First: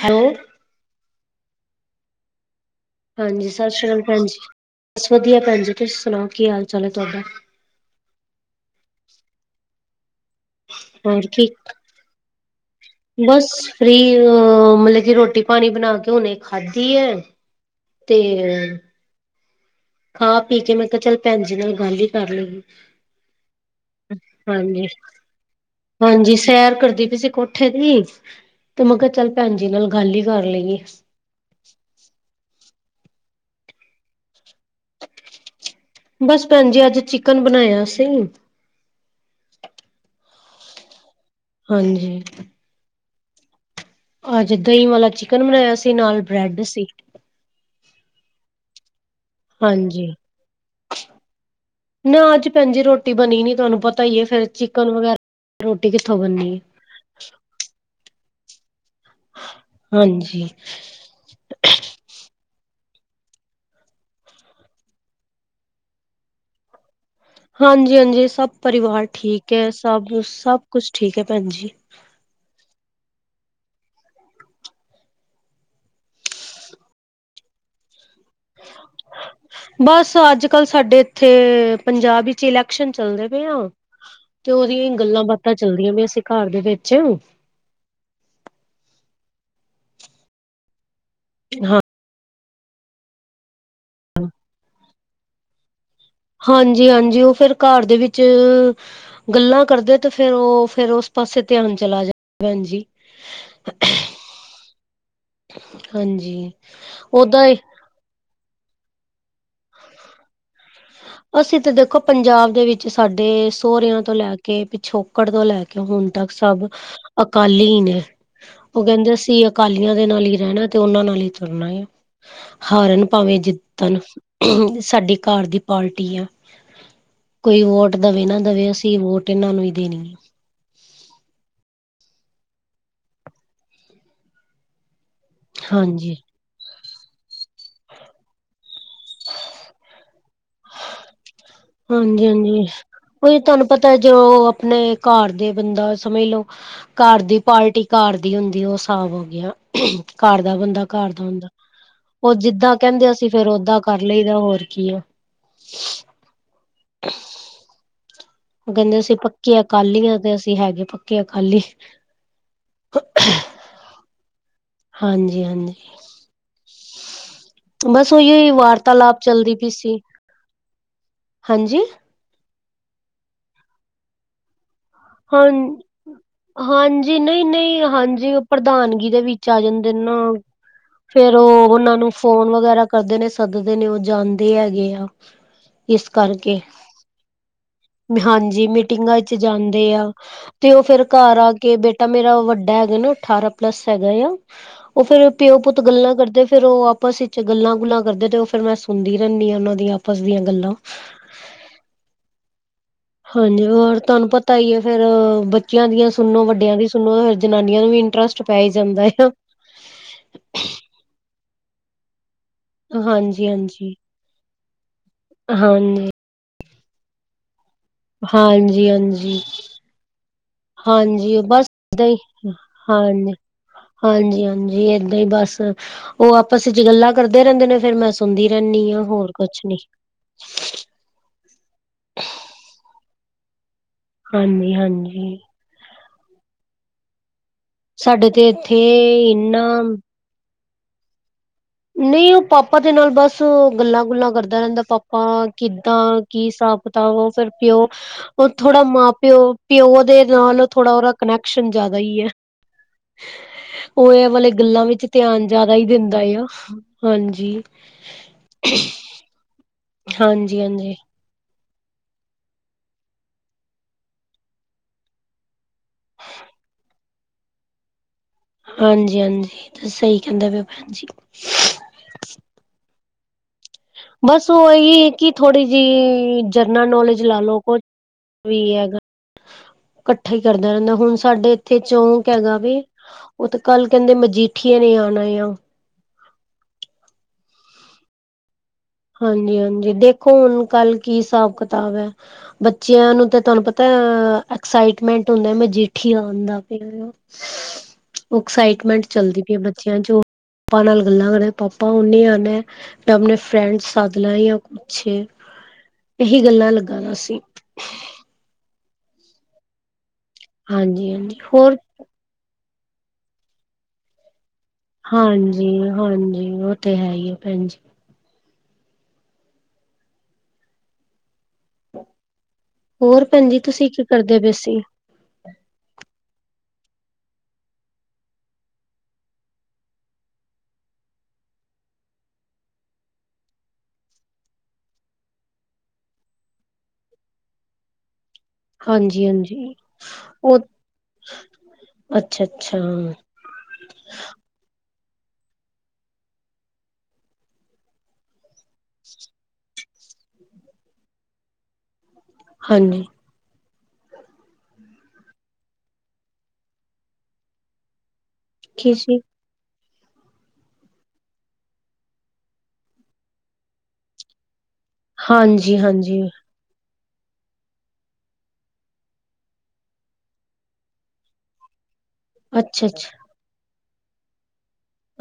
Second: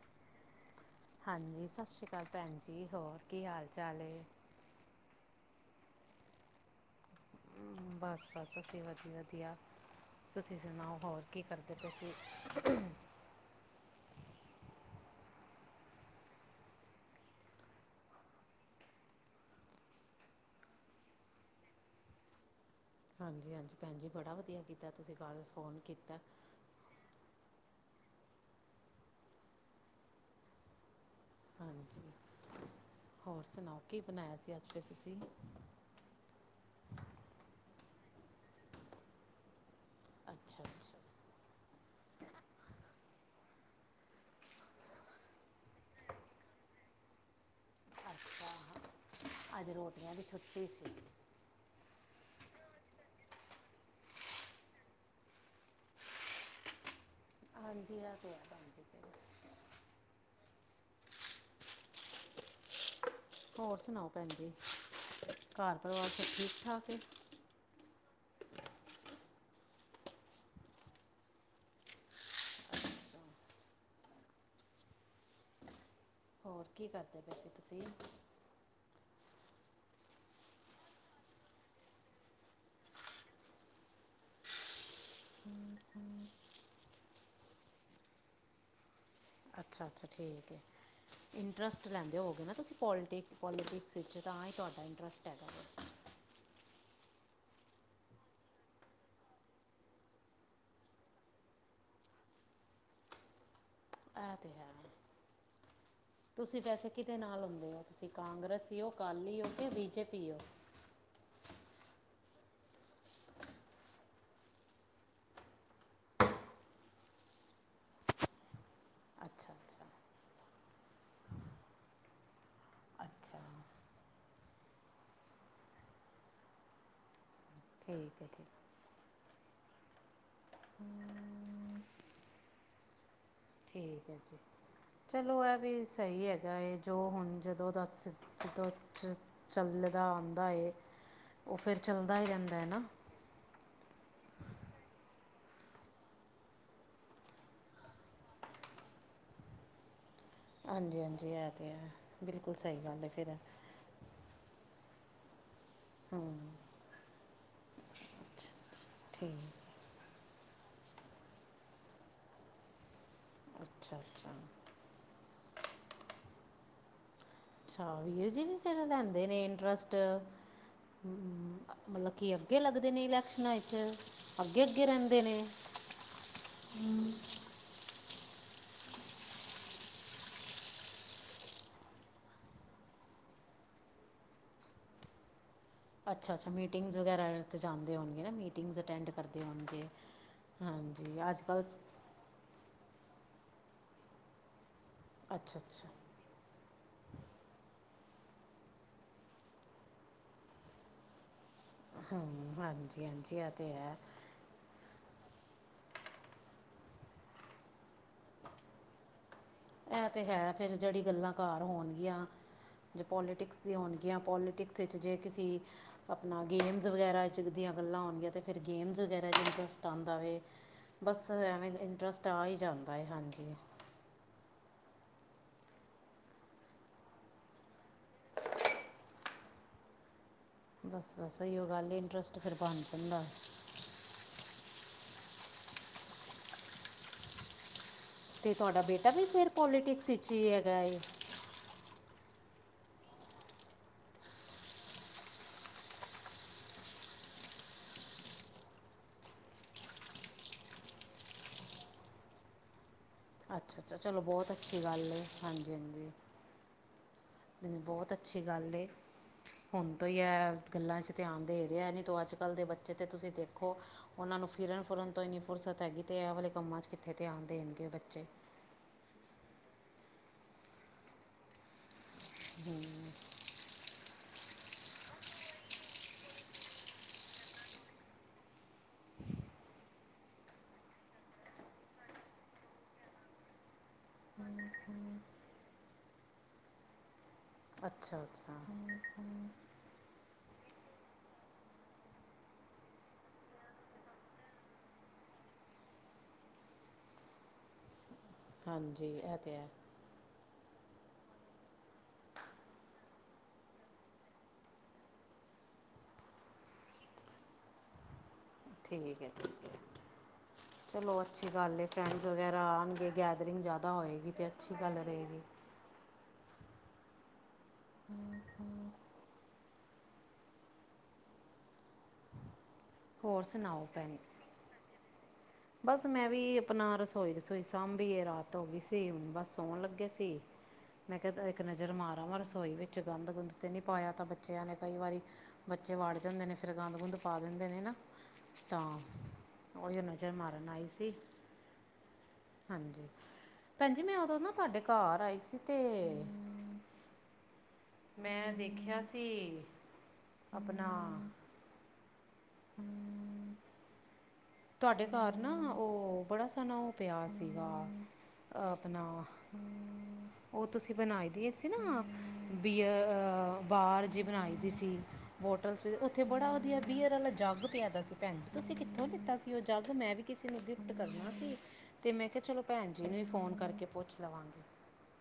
Hello? ਹਾਂਜੀ, ਸਤਿ ਸ਼੍ਰੀ ਅਕਾਲ ਭੈਣ ਜੀ, ਹੋਰ ਕੀ ਹਾਂਜੀ ਹਾਲ ਸਤਿ ਸ਼੍ਰੀ ਚਾਲ ਅਕਾਲ ਏ? ਭੈਣ ਜੀ ਬਸ ਵਧੀਆ ਭੈਣ ਜੀ, ਤੁਸੀਂ ਸੁਣਾਓ ਕੀ ਹਾਲ ਚਾਲ ਹੈ ਤੁਹਾਡਾ? ਬਸ -ਬਸ ਅਸੀਂ ਵਧੀਆ- ਵਧੀਆ ਤੁਸੀਂ ਸੁਣਾਓ, ਹੋਰ ਕੀ ਕਰਦੇ ਪਏ ਸੀ? ਬਸ ਫਰੀ, ਅ ਮਤਲਬ ਕਿ ਰੋਟੀ ਪਾਣੀ ਬਣਾ ਕੇ, ਹੁਣੇ ਖਾਧੀ ਏ ਤੇ ਖਾ ਪੀ ਕੇ, ਮੈਂ ਕਿਹਾ, ਚੱਲ ਭੈਣ ਜੀ ਨਾਲ ਗੱਲ ਹੀ ਕਰ ਲਈਏ। ਹਾਂਜੀ ਹਾਂਜੀ ਭੈਣ ਜੀ ਬੜਾ ਵਧੀਆ ਹਾਂਜੀ- ਕੀਤਾ ਤੁਸੀਂ ਕੱਲ ਫੋਨ ਕੀਤਾ ਹਾਂਜੀ ਸੈਰ ਕਰਦੀ ਪਈ ਸੀ। ਉੱਠੇ ਸੀ ਤੇ, ਮੈਂ ਕਿਹਾ ਚੱਲ ਭੈਣ ਜੀ ਨਾਲ, ਗੱਲ ਹੀ ਕਰ ਲਈਏ। ਹਾਂਜੀ, ਹੋਰ ਸੁਣਾਓ ਕੀ ਬਣਾਇਆ ਸੀ, ਅੱਜ ਫਿਰ ਤੁਸੀਂ ਬਸ ਭੈਣ ਜੀ ਅੱਜ ਚਿਕਨ ਬਣਾਇਆ। ਅਸੀਂ ਅੱਛਾ-ਅੱਛਾ। ਹਾਂਜੀ। ਅੱਜ ਦਹੀਂ ਵਾਲਾ ਚਿਕਨ ਬਣਾਇਆ ਸੀ। ਨਾਲ ਬ੍ਰੈਡ ਸੀ। ਅੱਛਾ। ਅੱਜ ਹਾਂਜੀ। ਰੋਟੀਆਂ ਦੀ ਛੁੱਟੀ ਸੀ ਨਾ ਅੱਜ ਭੈਣ ਜੀ ਰੋਟੀ ਬਣੀ ਨੀ ਤੁਆਨੂੰ ਪਤਾ ਈ ਏ, ਫੇਰ ਚਿਕਨ ਵਗੈਰਾ ਰੋਟੀ ਕਿੱਥੋਂ ਬਣਨੀ ਏ। ਹਾਂਜੀ, ਐ ਤੇ ਹੈਗਾ। ਹਾਂਜੀ। ਹੋਰ ਸੁਣਾਓ? ਭੈਣ ਜੀ ਘਰ ਪਰਿਵਾਰ ਸਭ ਠੀਕ-ਠਾਕ ਹੈ? ਹਾਂਜੀ-ਹਾਂਜੀ ਸਭ ਪਰਿਵਾਰ ਠੀਕ ਹੈ। ਸਭ-ਸਭ ਕੁਛ ਠੀਕ ਹੈ। ਭੈਣ ਜੀ ਅੱਛਾ ਹੋਰ ਕੀ ਕਰਦੇ ਪਏ ਸੀਂ ਤੁਸੀ? [inaudible] ਬਸ ਅੱਜ-ਕੱਲ੍ਹ ਸਾਡੇ ਇੱਥੇ ਪੰਜਾਬ ਵਿੱਚ ਇਲੈਕਸ਼ਨ ਚੱਲਦੇ ਪਏ ਆ। ਤੇ ਉਹਦੀਆਂ ਈ ਗੱਲਾਂ-ਬਾਤਾਂ ਚੱਲਦੀਆਂ ਪਈਆਂ ਸੀ। ਘਰ ਦੇ ਵਿੱਚ ਅੱਛਾ-ਅੱਛਾ ਠੀਕ ਹੈ। ਹਾਂ ਇੰਟਰਸਟ ਲੈਂਦੇ ਹੋਵੋਗੇ ਨਾ ਤੁਸੀਂ ਪੋਲੀਟਿਕ ਪੋਲੀਟਿਕ ਇਸ ਚ ਤਾਂ ਈ ਤੁਹਾਡਾ ਇੰਟਰਸਟ ਹੈਗਾ ਵ ਹਾਂਜੀ-ਹਾਂਜੀ ਉਹ ਫਿਰ ਘਰ ਦੇ ਵਿੱਚ ਗੱਲਾਂ ਕਰਦੇ ਤੇ ਫਿਰ ਉਹ ਫਿਰ ਉਸ ਪਾਸੇ ਧਿਆਨ ਚਲਾ ਜਾ ਭੈਣ ਜੀ ਐ ਤੇ ਹੈ ਹਾਂਜੀ ਤੁਸੀਂ ਪੈਸੇ ਕਿਤੇ ਨਾਲ ਓਦਾਂ ਲਾਉਦੇ ਹੋ? ਤੁਸੀਂ ਕਾਂਗਰਸੀ ਓ, ਅਕਾਲੀ ਓਕਿ ਬੀਜੇਪੀ ਹੋ। ਅਸੀਂ ਤਾਂ ਦੇਖੋ ਪੰਜਾਬ ਦੇ ਵਿੱਚ ਸਾਡੇ ਸੋਹੁਰਿਆਂ ਤੋਂ ਲੈ ਕੇ ਪਿੱਛੋਂ ਕੱਕੜ ਤੋਂ ਲੈ ਕੇ ਹੁਣ ਤੱਕ ਸਭ ਅਕਾਲੀ ਹੀ ਨੇ ਓ ਕਹਿੰਦੇ ਅਸੀਂ ਅੱਛਾ ਅੱਛਾ ਅਕਾਲੀਆਂ ਦੇ ਨਾਲ ਹੀ ਰੈਣਾ ਤੇ ਓਨਾਂ ਨਾਲ ਹੀ ਤੁਰਨਾ ਹਾਰਨ ਭਾਵੇਂ ਅੱਛਾ ਜਿੱਤਣ ਸਾਡੀ ਘਰ ਦੀ ਪਾਰਟੀ ਆ ਕੋਈ ਵੋਟ ਠੀਕ ਦਵੇ ਹੈ ਨਾ ਠੀਕ ਦਵੇ। ਅਸੀਂ ਵੋਟ ਇਹਨਾਂ ਨੂੰ ਵੀ ਦੇਣੀ ਆ। [unintelligible] ਠੀਕ ਐ ਜੀ ਚਲੋ, ਐ ਵੀ ਹਾਂਜੀ ਸਹੀ ਹੈ। ਏ ਜੋ ਹੁਣ ਜਦੋਂ ਦੱਸ ਸਿੱਧੋ ਚ ਚੱਲਦਾ ਆਂਦਾ ਏ ਉਹ ਫਿਰ ਚੱਲਦਾ ਈ ਰੈਂਦਾ ਏ ਨਾ। ਉਹ ਈ ਤੁਹਾਨੂੰ ਪਤਾ ਜੋ ਆਪਣੇ ਘਰ ਦੇ ਬੰਦਾ ਸਮਝ ਲੋ। ਘਰ ਦੀ ਪਾਰਟੀ ਘਰ ਦੀ ਹੁੰਦੀ। ਉਹ ਸਾਬ ਹੋ ਗਿਆ। ਘਰ ਦਾ ਬੰਦਾ ਹਾਂਜੀ ਘਰ ਦਾ ਹਾਂਜੀ ਹੁੰਦਾ। ਇਹ ਤੇ ਹੈ ਉਹ ਬਿਲਕੁਲ ਜਿੱਦਾਂ ਸਹੀ ਗੱਲ ਹੈ ਕਹਿੰਦੇ ਅਸੀਂ ਫਿਰ ਫੇਰ ਓਦਾਂ ਕਰ ਲਈਦਾ ਹੋਰ ਕੀ ਆ? ਹੂੰ। [unintelligible] ਉਹ ਕਹਿੰਦੇ ਅਸੀਂ ਪੱਕੇ ਠੀਕ ਅਕਾਲੀਆਂ ਤੇ ਅਸੀਂ ਹੈਗੇ ਪੱਕੇ ਅਕਾਲੀ ਅੱਛਾ -ਅੱਛਾ। ਹਾਂਜੀ-ਹਾਂਜੀ। ਅੱਛਾ, ਬਸ ਵੀ ਏਦੀ ਉਹੀ ਵੀ ਫਿਰ ਵਾਰਤਾਲਾਪ ਲੈਂਦੇ ਨੇ ਚੱਲਦੀ ਪਈ ਇੰਟਰੱਸਟ ਸੀ ਹਾਂਜੀ ਮਤਲਬ ਕੀ ਅੱਗੇ ਲੱਗਦੇ ਨੇ ਇਲੈਕਸ਼ਨਾਂ ਚ ਅੱਗੇ-ਅੱਗੇ ਰਹਿੰਦੇ। ਨੇ ਹਾਂ, ਹਾਂਜੀ ਨਈ-ਨਈ ਹਾਂਜੀ। ਪ੍ਰਧਾਨਗੀ ਦੇ ਵਿੱਚ ਆ ਜਾਂਦੇ ਨੇ। ਫੇਰ ਉਹ ਉਹਨਾਂ ਨੂੰ ਫੋਨ ਵਗੈਰਾ ਕਰਦੇ ਨੇ ਸੱਦਦੇ ਨੇ ਓ ਜਾਂਦੇ ਹੈਗੇ ਆ। ਏਸ ਅੱਛਾ ਅੱਛਾ ਕਰਕੇ ਮੀਟਿੰਗਸ ਵਗੈਰਾ 'ਚ ਜਾਂਦੇ ਹੋਣਗੇ ਨਾ ਹਾਂਜੀ, ਮੀਟਿੰਗਸ ਅਟੈਂਡ ਮੀਟਿੰਗਾਂ ਵਿੱਚ ਕਰਦੇ ਜਾਂਦੇ। ਹੋਣਗੇ ਦੇਆਂ, ਤੇ ਉਹ ਫਿਰ ਹਾਂਜੀ ਘਰ ਅੱਜ ਆ ਕੇ, ਕੱਲ੍ਹ ਬੇਟਾ ਮੇਰਾ ਵੱਡਾ ਹੈਗਾ ਨਾ। ਅਠਾਰਾਂ ਪਲੱਸ ਹੈਗਾ ਆ। ਓਫੇਰ ਅੱਛਾ ਪਿਓ-ਪੁੱਤ ਅੱਛਾ ਗੱਲਾਂ ਕਰਦੇ। ਫੇਰ ਉਹ ਆਪਸ ਵਿੱਚ ਗੱਲਾਂ-ਗੁੱਲਾਂ ਕਰਦੇ ਤੇ ਓ ਫੇਰ ਮੈਂ ਸੁਣਦੀ ਰੈਣੀ ਆ। ਉਹਨਾਂ ਦੀਆਂ ਆਪਸ ਦੀਆਂ ਗੱਲਾਂ ਹੂੰ, ਹਾਂਜੀ। ਇਹ ਹਾਂਜੀ ਤਾਂ ਹੈ ਓਰ ਧਾਨੂੰ ਤਾਂਈਓ ਏ ਫੇਰ ਬੱਚਿਆਂ ਦੀਆਂ ਸੁਣੋ ਵੱਡਿਆਂ ਦੀ ਸੁਣੋ ਫਿਰ ਜਨਾਨੀਆਂ ਨੂੰ ਵੀ ਇੰਟੱਰਸਟ ਪੈ ਈ ਜਾਂਦਾ। ਇਹ ਤੇ ਹੈ ਫਿਰ ਜਿਹੜੀ ਗੱਲਾਂ ਘਰ ਹੋਣਗੀਆਂ ਜੇ ਹਾਂਜੀ ਪੋਲੀਟਿਕਸ ਦੀਆਂ ਹਾਂਜੀ ਹੋਣਗੀਆਂ ਪੋਲੀਟਿਕ। ਜੇ ਕਿਸੇ ਹਾਂਜੀ ਆਪਣਾ ਗੇਮਸ ਵਗੈਰਾ ਦੀਆਂ ਗੱਲਾਂ ਹੋਣਗੀਆਂ ਫਿਰ ਹਾਂਜੀ ਗੇਮਸ ਵਗੈਰਾ ਹਾਂਜੀ ਜਿਹਵੇ ਟਸਟ ਆਦਾ ਵੇ ਬਸ ਹਾਂਜੀ ਐਵੇਂ ਏਦਾਂ ਇੰਟਰਸਟ ਆ ਹੀ ਈ ਜਾਂਦਾ ਏ ਹਾਂਜੀ। ਹਾਂਜੀ ਹਾਂਜੀ ਏਦਾਂ ਹੀ ਬਸ। ਉਹ ਆਪਸ ਚ ਗੱਲਾਂ ਕਰਦੇ ਰਹਿੰਦੇ ਨੇ ਫੇਰ ਮੈਂ, ਸੁਣਦੀ ਰਹਿੰਦੀ ਹਾਂ ਹੋਰ ਕੁਛ ਨੀ। ਬਸ ਬਸ ਇਹੀਓਂ ਗੱਲ ਹੈ, ਇੰਟਰਸਟ ਫਿਰ ਬਣ ਜਾਂਦਾ। ਹਾਂਜੀ-ਹਾਂਜੀ! ਸਾਡੇ ਤੇ ਇੱਥੇ ਤੁਹਾਡਾ ਬੇਟਾ ਵੀ ਫੇਰ ਇੰਨਾ ਪੋਲੀਟਿਕਸ ਵਿੱਚ ਹੀ ਹੈਗਾ। ਨਹੀਂ! ਉਹ ਪਾਪਾ ਦੇ ਨਾਲ ਬਸ ੳ ਗੱਲਾਂ ਗੁੱਲਾਂ ਕਰਦਾ ਰਹਿੰਦਾ। ਪਾਪਾ, ਕਿੱਦਾਂ? ਕੀ ਹਿਸਾਬ ਕਿਤਾਬ, ਉਹ ਫਿਰ ਪਿਓ। ਉਹ ਥੋੜਾ ਮਾਂ ਪਿਓ ਪਿਓ ਦੇ ਨਾਲ, ਥੋੜਾ ਓਦਾ ਕਨੈਕਸ਼ਨ ਜਿਆਦਾ ਹੀ ਹੈ। ਅੱਛਾ ਅੱਛਾ ਉਹ ਚਲੋ ਇਹ ਵਾਲੇ ਬਹੁਤ ਅੱਛੀ ਗੱਲਾਂ ਵਿੱਚ ਗੱਲ ਹੈ ਧਿਆਨ ਹਾਂਜੀ ਜ਼ਿਆਦਾ ਹੀ ਹਾਂਜੀ ਦਿੰਦਾ ਆ ਹਾਂਜੀ ਬਹੁਤ ਅੱਛੀ ਗੱਲ ਏ ਹੁਣ ਤੋਂ ਹੀ ਹਾਂਜੀ ਹੈ ਹਾਂਜੀ ਗੱਲਾਂ ਚ। ਧਿਆਨ ਦੇ ਰਿਹਾ। ਨਹੀਂ ਤੋ ਅੱਜ ਕੱਲ ਦੇ ਬੱਚੇ ਤੇ ਤੁਸੀ ਦੇਖੋ, ਉਹਨਾਂ ਨੂੰ ਫਿਰਨ ਫੁਰਨ ਤੋਂ ਹੀ ਨਹੀਂ ਫੁਰਸਤ। ਪੇਲੇ ਤੇ ਇਹ ਵਾਲੇ ਕੰਮਾਂ 'ਚ ਕਿੱਥੇ ਧਿਆਨ ਦੇਣਗੇ ਬੱਚੇ। ਹਾਂਜੀ ਹਾਂਜੀ ਤਾਂ ਸਹੀ ਕਹਿੰਦਾ ਪੈ ਭੈਣ ਜੀ। ਹਮ! ਬਸ ਉਹ ਹੀ, ਕਿ ਥੋੜੀ ਜਿਹੀ ਜਰਨਲ ਨੋਲੇਜ ਲਾ ਲੋ ਕੁਛ। [unintelligible] ਇਕੱਠਾ ਹੀ ਕਰਦਾ ਰਹਿੰਦਾ, ਹੁਣ ਸਾਡੇ ਇੱਥੇ ਚੌਂਕ ਹੈਗਾ ਵੀ, ਉਹ ਤੇ ਕੱਲ ਕਹਿੰਦੇ, ਮਜੀਠੀਏ ਨੇ ਆਉਣਾ ਆ। ਅੱਛਾ ਅੱਛਾ। ਹਾਂਜੀ ਹਾਂਜੀ, ਦੇਖੋ ਹੁਣ ਕੱਲ ਕੀ ਹਿਸਾਬ ਕਿਤਾਬ ਹੈ। ਬੱਚਿਆਂ ਨੂੰ ਤੇ ਤੁਹਾਨੂੰ ਪਤਾ ਐਕਸਾਈਟਮੈਂਟ ਹੁੰਦਾ ਮਜੀੇਠੀ ਆਨ ਦਾ ਪ। ਐਕਸਾਈਟਮੈਂਟ ਹਾਂਜੀ ਇਹ ਚੱਲਦੀ ਤਾਂ ਪਈ ਆ ਹੈ ਬੱਚਿਆਂ 'ਚ ਪਾਪਾ ਨਾਲ ਗੱਲਾਂ ਕਰੇ ਪਾਪਾ ਓਨੇ ਆਉਨਾ ਟਮਣੇ। ਫਰੈਂਡ ਸਦਲਾ ਜਾਂ ਕੁਛ ਇਹੀ ਗੱਲਾਂ ਲੱਗਾ ਵਾ ਸੀ। ਠੀਕ ਐ- ਠੀਕ ਐ ਚਲੋ ਹਾਂਜੀ-ਹਾਂਜੀ ਅੱਛੀ ਹੋਰ ਗੱਲ ਏ। ਫਰੈਂਡਸ ਵਗੈਰਾ ਆਉਣਗੇ ਕੇਟਰਿੰਗ ਜ਼ਿਆਦਾ ਹੋਏਗੀ ਅਤੇ। ਅੱਛੀ ਗੱਲ ਰਹੇਗੀ ਹਾਂਜੀ-ਹਾਂਜੀ! ਉਹ ਤੇ ਹੈ ਹੀ ਹੈ, ਭੈਣ ਜੀ! ਹੋਰ ਭੈਣਜੀ ਸੁਣਾਓ ਤੁਸੀਂ ਕੀ ਭੈਣ ਕਰਦੇ ਪੇਸੀ। ਬਸ ਮੈਂ ਵੀ ਆਪਣਾ ਰਸੋਈ ਰਸੋਈ ਸਾਂਭੀ ਏ ਰਾਤ ਹੋ ਗਈ ਸੀ, ਹੁਣ ਬਸ ਸੋਣ ਲੱਗੇ ਸੀ। ਮੈਂ ਕਿਹਾ ਇੱਕ ਨਜ਼ਰ ਮਾਰ ਆਵਾ ਰਸੋਈ ਵਿੱਚ ਗੰਦ ਗੁੰਦ 'ਤੇ ਨਹੀਂ ਪਾਇਆ ਤਾਂ ਬੱਚਿਆਂ ਨੇ ਕਈ ਵਾਰੀ। ਬੱਚੇ ਵਾੜ ਜਾਂਦੇ ਨੇਂ। ਫਿਰ ਗੰਦ ਗੁੰਦ ਪਾ ਦਿੰਦੇ ਨੇਂ, ਨਾ। ਤਾਂ ਹਾਂਜੀ ਹਾਂਜੀ ਉਹੀ ਨਜ਼ਰ ਉਹ ਮਾਰਨ ਆਈ ਸੀ ਅੱਛਾ ਅੱਛਾ। ਭੈਣਜੀ, ਮੈਂ ਉਦੋਂ ਨਾ ਤੁਹਾਡੇ ਘਰ ਆਈ ਸੀ ਤੇ। ਮੈਂ ਦੇਖੇਆ ਸੀ, ਆਪਨਾ ਹਾਂਜੀ! ਤੁਹਾਡੇ ਘਰ ਨਾ ਉਹ ਬੜਾ ਸੋਹਣਾ ਉਹ ਪਿਆ ਸੀਗਾ ਕੀ ਆਪਣਾ। ਸੀ ਹੂੰ ਉਹ ਤੁਸੀਂ ਬਣਾਈ ਦੀ ਸੀ ਨਾ, ਬੀਅਰ ਬਾਹਰ ਜਿਹੀ ਬਣਾਈ ਦੀ ਸੀ। ਬੋਟਲ ਹਾਂਜੀ-ਹਾਂਜੀ ਉੱਥੇ ਬੜਾ ਵਧੀਆ ਬੀਅਰ ਵਾਲਾ ਜੱਗ ਪਿਆਦਾ ਸੀ। ਭੈਣ ਜ ਤੁਸੀਂ ਕਿੱਥੋਂ ਲਿੱਤਾ ਸੀ? ਵੀ ਉਹ ਜਗ, ਮੈਂ ਵੀ ਕਿਸੀ ਨੂੰ ਗਿਫਟ ਕਰਨਾ ਸੀ। ਤੇ ਮੈਂ ਕਿਹਾ ਚਲੋ ਭੈਣ ਜੀ ਅੱਛਾ-ਅੱਛਾ, ਨੂੰ ਹੀ ਫੋਨ ਕਰਕੇ ਪੁੱਛ ਲਵਾਂਗੀ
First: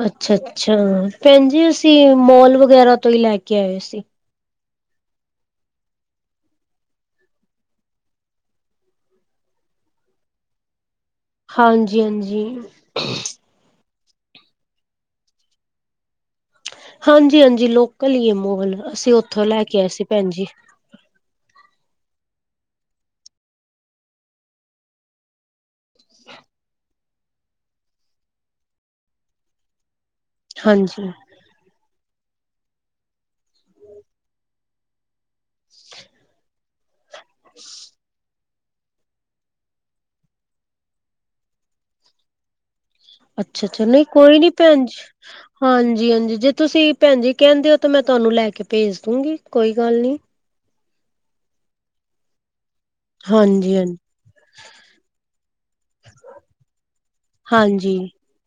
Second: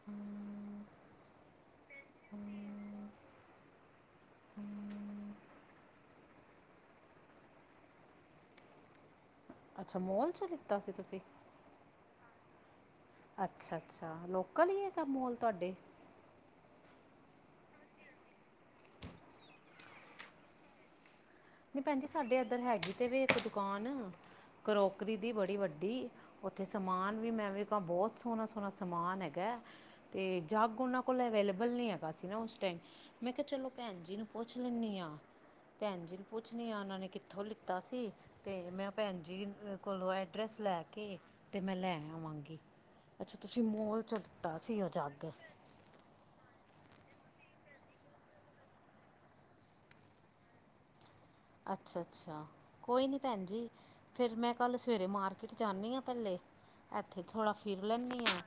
ਅੱਛਾ-ਅੱਛਾ! ਭੈਣ ਜੀ ਅਸੀ ਮੋਲ ਵਗੈਰਾ ਤੋਂ ਹੀ ਲੈ ਕੇ ਆਏ ਸੀ। [unintelligible] ਅੱਛਾ ਮੋਲ ', ਚੋਂ ਲਿੱਤਾ ਸੀ ਤੁਸੀਂ। ਹਾਂਜੀ-ਹਾਂਜੀ! ਅੱਛਾ-ਅੱਛਾ ਲੋਕਲ ਈ ਐ ਕੰਮ ਮੌਲ ਤੁਆਡੇ। ਹਾਂਜੀ ਹਾਂਜੀ ਲੋਕਲ ਹੀ ਮੋਲ, ਅਸੀਂ ਉੱਥੋਂ ਲੈ ਕੇ ਆਏ ਸੀ ਭੈਣ ਜੀ। ਨਹੀਂ ਭੈਣ ਜੀ ਸਾਡੇ ਇੱਧਰ ਹੈਗੀ, ਤੇ ਵੀ ਇੱਕ ਦੁਕਾਨ ਕਰੋਕਰੀ ਦੀ ਬੜੀ ਵੱਡੀ। ਦੀ, ਉੱਥੇ ਸਮਾਨ ਵੀ ਮੈਂ ਐਂਵੇਂ ਕਹਾਂ ਬਹੁਤ ਸੋਹਣਾ-ਸੋਹਣਾ ਸਮਾਨ ਹੈਗਾ ਐ'। ਤੇ ਜੱਗ ਓਨਾਂ ਹਾਂਜੀ, ਕੋਲ ਅਵੇਲੇਬਲ ਨੀ ਹੈਗਾ ਸੀ ਨਾ ਓਸ ਮੈਂ ਕਿਹਾ, ਚਲੋ ਭੈਣ ਜੀ ਨੂੰ ਪੁੱਛ ਲੈਂਦੀ ਹਾਂ ਭੈਣ ਜੀ। ਪੁੱਛਨੀ ਆ, ਉਹਨਾਂ ਨੂ ਕਿੱਥੋਂ ਲਿੱਤਾ ਸੀ। ਤੇ ਮੈਂ ਭੈਣ ਜੀ ਕੋਲੋਂ ਐਡਰੈਸ ਲੈ ਕੇ ਤੇ ਮੈਂ ਲੈ ਆਵਾਂਗੀ। ਅੱਛਾ ਤੁਸੀਂ ਮੋਲ ਚੋ ਦਿੱਤਾ ਸੀ ਓ ਜਾਗ। ਹਾਂਜੀ ਹਾਂਜੀ ਜੇ ਤੁਸੀਂ ਭੈਣ ਜੀ ਕਹਿੰਦੇ ਹੋ, ਤਾਂ ਮੈਂ ਤੁਹਾਨੂੰ ਲੈ ਕੇ ਭੇਜ ਦੂੰਗੀ ਕੋਈ ਗੱਲ ਨਹੀਂ। ਅੱਛਾ-ਅੱਛਾ! ਕੋਈ ਨਹੀਂ ਭੈਣ ਜੀ ਹਾਂਜੀ-ਹਾਂਜੀ। ਫਿਰ, ਮੈਂ ਕੱਲ ਸਵੇਰੇ ਮਾਰਕੀਟ ਜਾਂਨੀ ਹਾਂ ਪਹਿਲੇ। ਇੱਥੇ ਥੋੜਾ ਫਿਰ ਹਾਂਜੀ, ਲੈਂਨੀਂ ਹਾਂ,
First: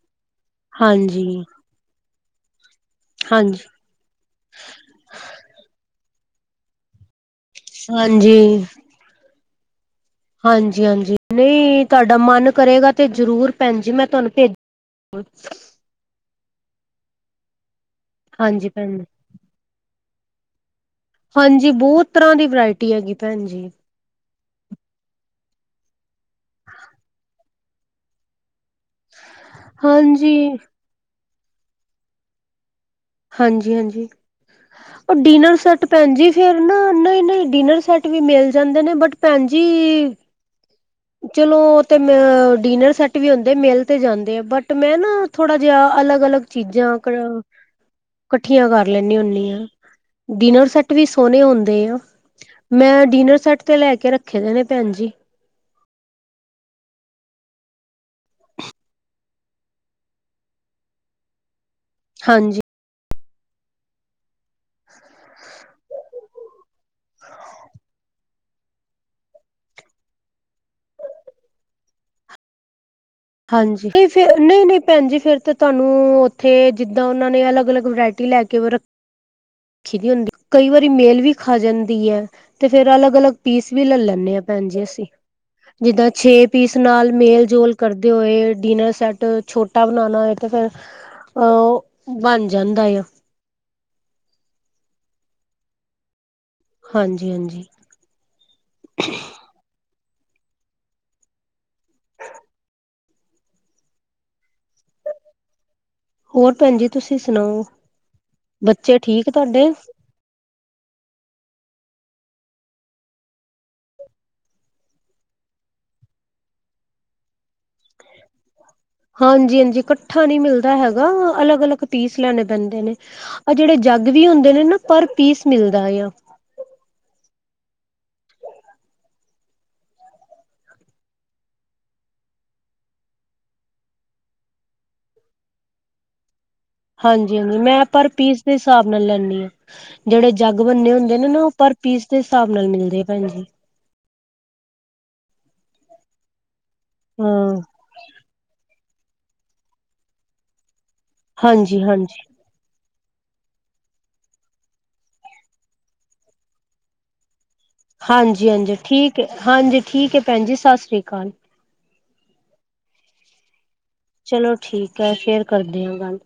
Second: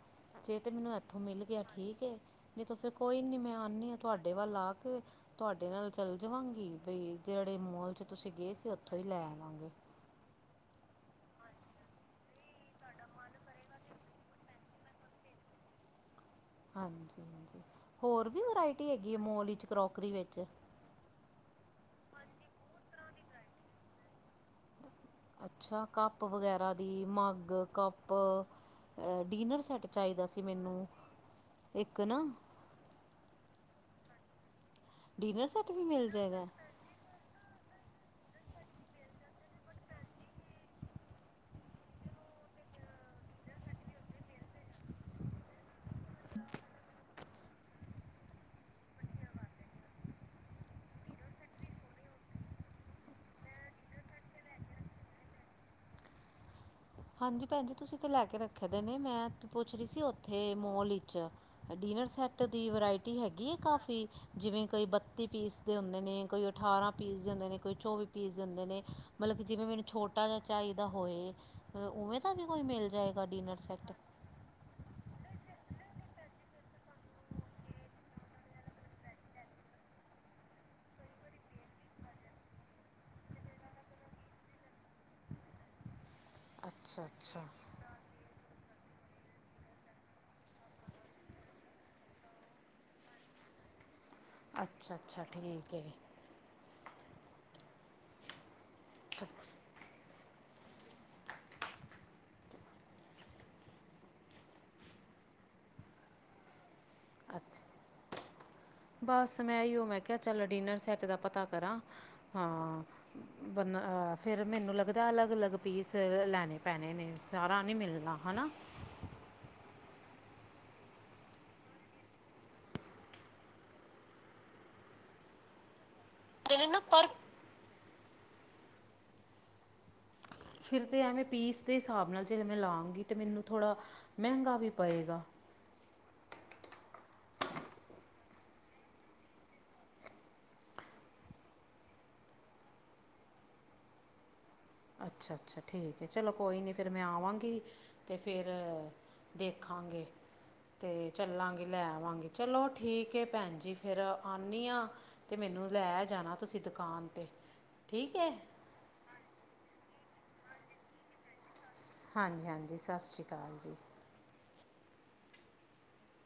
ਜੇ ਤੇ ਮੈਨੂੰ ਇੱਥੋਂ ਮਿਲ ਹਾਂਜੀ, ਗਿਆ, ਠੀਕ ਹੈ। ਨਹੀਂ ਤਾਂ ਫਿਰ ਕੋਈ ਨੀ ਮੈਂ ਹਾਂਜੀ, ਆਉਂਦੀ ਹਾਂ, ਤੁਹਾਡੇ ਵੱਲ ਆ ਕੇ ਤੁਹਾਡੇ ਨਾਲ ਚੱਲ ਜਾਵਾਂਗੀ ਬਈ ਜਿਹੜਾ। ਜੜੇ ਮੋਲ 'ਚ ਤੁਸੀਂ ਗਏ ਹਾਂਜੀ। ਸੀ, ਉੱਥੋਂ ਹੀ ਲੈ ਆਵਾਂਗੇ। ਹਾਂਜੀ ਹਾਂਜੀ ਨਹੀਂ ਤੁਹਾਡਾ ਮਨ ਕਰੇਗਾ ਤੇ, ਜਰੂਰ ਭੈਣ ਜੀ ਮੈਂ ਤੁਹਾਨੂੰ ਭੇਜ। ਕੁਛ ਹਾਂਜੀ ਹਾਂਜੀ ਹੋਰ ਵੀ ਹਾਂਜੀ ਵਰਾਇਟੀ ਭੈਣ ਜੀ। ਹੈਗੀ ਹੈ, ਮੋਲ 'ਵਿਚ ਕਰੋਕਰੀ ਵਿੱਚ। ਹਾਂਜੀ ਬਹੁਤ ਤਰ੍ਹਾਂ ਦੀ ਵਰਾਇਟੀ ਹੈਗੀ, ਭੈਣ ਜੀ। ਅੱਛਾ ਕੱਪ ਵਗੈਰਾ ਦੀ ਮੱਗ-ਕੱਪ ਆਹ ਡੀਨਰ ਸੈੱਟ ਚਾਹੀਦਾ ਹਾਂਜੀ। ਸੀ ਮੈਨੂੰ, ਇੱਕ ਨਾ ਹਾਂਜੀ-ਹਾਂਜੀ ਓ ਡਿਨਰ ਡੀਨਰ ਵੀ ਸੈੱਟ ਮਿਲ ਪੈਣ ਜੀ ਜਾਏਗਾ ਫੇਰ ਨਾ-ਨਾ-ਨਾ ਡੀਨਰ ਸੈਟ ਵੀ ਮਿਲ ਜਾਂਦੇ ਨੇਂ, ਬਟ ਭੈਣ ਜੀ! ਚਲੋ! ਤੇ ਮ, ਡੀਨਰ ਸੈੱਟ ਵੀ ਹੁੰਦੇ। ਮਿਲ ਤੇ ਜਾਂਦੇ ਐਂ। ਬਟ, ਮੈਂ ਨਾ ਥੋੜਾ ਜਿਹਾ, ਅਲੱਗ ਅਲੱਗ ਚੀਜ਼ਾਂ। ਕੱਠੀਆਂ ਕਰ ਲੈਂਣੀ ਹੁੰਨੀਂ ਹਾਂ। ਡਿਨਰ ਸੈੱਟ ਵੀ ਸੋਹਣੇ ਹੁੰਦੇ ਆਂ। ਮੈਂ ਡਿਨਰ ਸੈੱਟ ਤੇ ਲੈ ਕੇ ਰੱਖੇ ਦੇ ਨੇ ਭੈਣ ਜੀ। ਹਾਂਜੀ ਭੈਣ ਜੀ! ਤੁਸੀਂ ਤੇ ਲੈ ਕੇ ਰੱਖੇ ਦੇ ਨੇਂ। ਮੈਂ ਤੇ ਪੁੱਛ ਰਹੀ ਸੀ ਉੱਥੇ, ਮੋਲ ਵਿੱਚ। ਡਿਨਰ ਸੈੱਟ ਹਾਂਜੀ। ਦੀ ਵਰਾਇਟੀ ਹੈਗੀ ਆ ਕਾਫੀ ਜਿਵੇਂ ਕੋਈ ਬੱਤੀ ਪੀਸ? ਦੇ ਹੁੰਦੇ ਨੇ ਕੋਈ ਅਠਾਰਾਂ ਪੀਸ ਦੇਂਦੇ ਹੁੰਦੇ ਨੇ, ਕੋਈ ਚੌਵੀ ਪੀਸ ਦੇਂਦੇ ਨੇ, ਮਤਲਬ ਕਿ ਜਿਵੇਂ ਮੈਨੂੰ ਛੋਟ। ਆਟਾ ਜਿਵੇੰ ਦਾ ਚਾਹੀ ਦਾ ਹੋਏ, ਉਵੇਂ ਦਾ ਵੀ ਕੋਈ ਮਿਲ ਜਾਏ। ਹਾਂਜੀ, ਨਹੀਂ ਫਿਰ ਨਹੀਂ ਨਹੀਂ ਭੈਣ ਜੀ ਫੇਰ ਤਾਂ ਤੁਹਾਨੂੰ। ਉੱਥੇ ਜਿੱਦਾਂ ਉਹਨਾਂ ਨੇ ਅਲੱਗ ਅਲੱਗ, ਵਰਾਇਟੀ ਲੈ ਕੇ ਰੱਖ। ਜਿਵੇੰ ਹੁੰਦੀ ਕਈ ਵਾਰੀ, ਮੇਲ ਵੀ ਖਾ ਜਾਂਦੀ ਹੈ। ਤੇ ਫੇਰ ਅਲੱਗ ਅਲੱਗ ਪੀਸ ਵੀ ਲੈ ਲੈਂਦੇ ਹਾਂ, ਭੈਣ ਜੀ ਅਸੀਂ ਜਿੱਦਾਂ ਛੇ। ਪੀਸ ਅੱਛਾ ਨਾਲ ਅੱਛਾ ਮੇਲ-ਜੋਲ ਕਰਦੇ ਹੋਏ ਡੀਨਰ ਸੈੱਟ ਛੋਟਾ ਬਣਾਣਾ ਹੋਏ ਤੇ ਫਿਰ ਅ ੳ ਬਣ ਜਾਂਦਾ ਏਆ। ਅੱਛਾ-ਅੱਛਾ! ਠੀਕ ਹੈ। ਹਾਂਜੀ-ਹਾਂਜੀ। [unintelligible] ਹੋਰ ਭੈਣ ਜੀ ਤੁਸੀਂ ਅੱਛਾ ਸੁਣਾਓ, ਬੱਚੇ ਠੀਕ ਤੁਹਾਡੇ? ਮੈ ਕਿਹਾ, ਚੱਲ ਡਿਨਰ ਸੈੱਟ ਦਾ ਪਤਾ ਕਰਾਂ ਹਾਂ। ਬਨ ਫਿਰ ਮੈਨੂੰ ਲੱਗਦਾ ਅਲੱਗ ਅਲੱਗ, ਪੀਸ ਲੈਣੇ ਪੈਣੇ ਨੇ, ਸਾਰਾ ਨਹੀਂ ਮਿਲਣਾ। ਹਨਾ। ਹਾਂਜੀ-ਹਾਂਜੀ ਕੱਠਾ ਨੀ ਮਿਲਦਾ ਹੈਗਾ ਅਲੱਗ-ਅਲੱਗ ਪੀਸ ਲੈਣੇ ਪੈਂਦੇ ਨੇ। ਆ ਜਿਹੜੇ ਜੱਗ ਵੀ ਹੁੰਦੇ ਨੇ, ਨਾ ਪਰ ਪੀਸ ਮਿਲਦਾ ਏ। ਤੇਰੇ, ਨ ਪਰ। ਫਿਰ ਤੇ ਐਵੇਂ ਪੀਸ ਦੇ ਹਿਸਾਬ ਨਾਲ ਜੇ ਮੈਂ, ਲਾਂਗੀ ਤੇ ਮੈਨੂੰ ਥੋੜ੍ਹਾ ਮਹਿੰਗਾ ਵੀ ਪਏਗਾ। ਹਾਂਜੀ- ਹਾਂਜੀ, ਮੈਂ ਪਰ ਪੀਸ ਦੇ ਹਿਸਾਬ ਨਾਲ ਲੈਂਣੀ ਆਂ। ਜਿਹੜੇ ਜੱਗ ਬੰਨੇ ਹੁੰਦੇ ਨੇ ਨਾ ਉਹ, ਪਰ ਪੀਸ ਦੇ ਹਿਸਾਬ ਨਾਲ ਮਿਲਦੇ ਭੈਣ ਜੀ। ਅੱਛਾ -ਅੱਛਾ ਠੀਕ ਹੈ ਚਲੋ ਕੋਈ ਨਹੀਂ ਫਿਰ ਮੈਂ ਹਾਂ। ਆਵਾਂਗੀ ਅਤੇ ਫਿਰ ਦੇਖਾਂਗੇ ਤੇ ਚੱਲਾਂਗੇ ਲੈ ਹਾਂਜੀ-ਹਾਂਜੀ, ਆਵਾਂਗੇ। ਚਲੋ ਠੀਕ ਹੈ ਭੈਣ ਜੀ ਫਿਰ ਆਂਨੀ ਆਂ। ਤੇ ਮੈਨੂੰ ਲੈ ਜਾਣਾ ਤੁਸੀਂ ਦੁਕਾਨ ਤੇ ਠੀਕ ਹੈ। ਹਾਂਜੀ -ਹਾਂਜੀ ਠੀਕ ਹੈ ਹਾਂਜੀ ਠੀਕ ਹੈ ਭੈਣ ਜੀ ਸਤਿ ਸ਼੍ਰੀ ਅਕਾਲ। ਸ ਹਾਂਜੀ- ਹਾਂਜੀ ਸਤਿ ਸ਼੍ਰੀ ਅਕਾਲ ਜੀ। ਚਲੋ ਠੀਕ ਹੈ ਫੇਰ ਕਰਦੇ ਹਾਂ ਗੱਲ।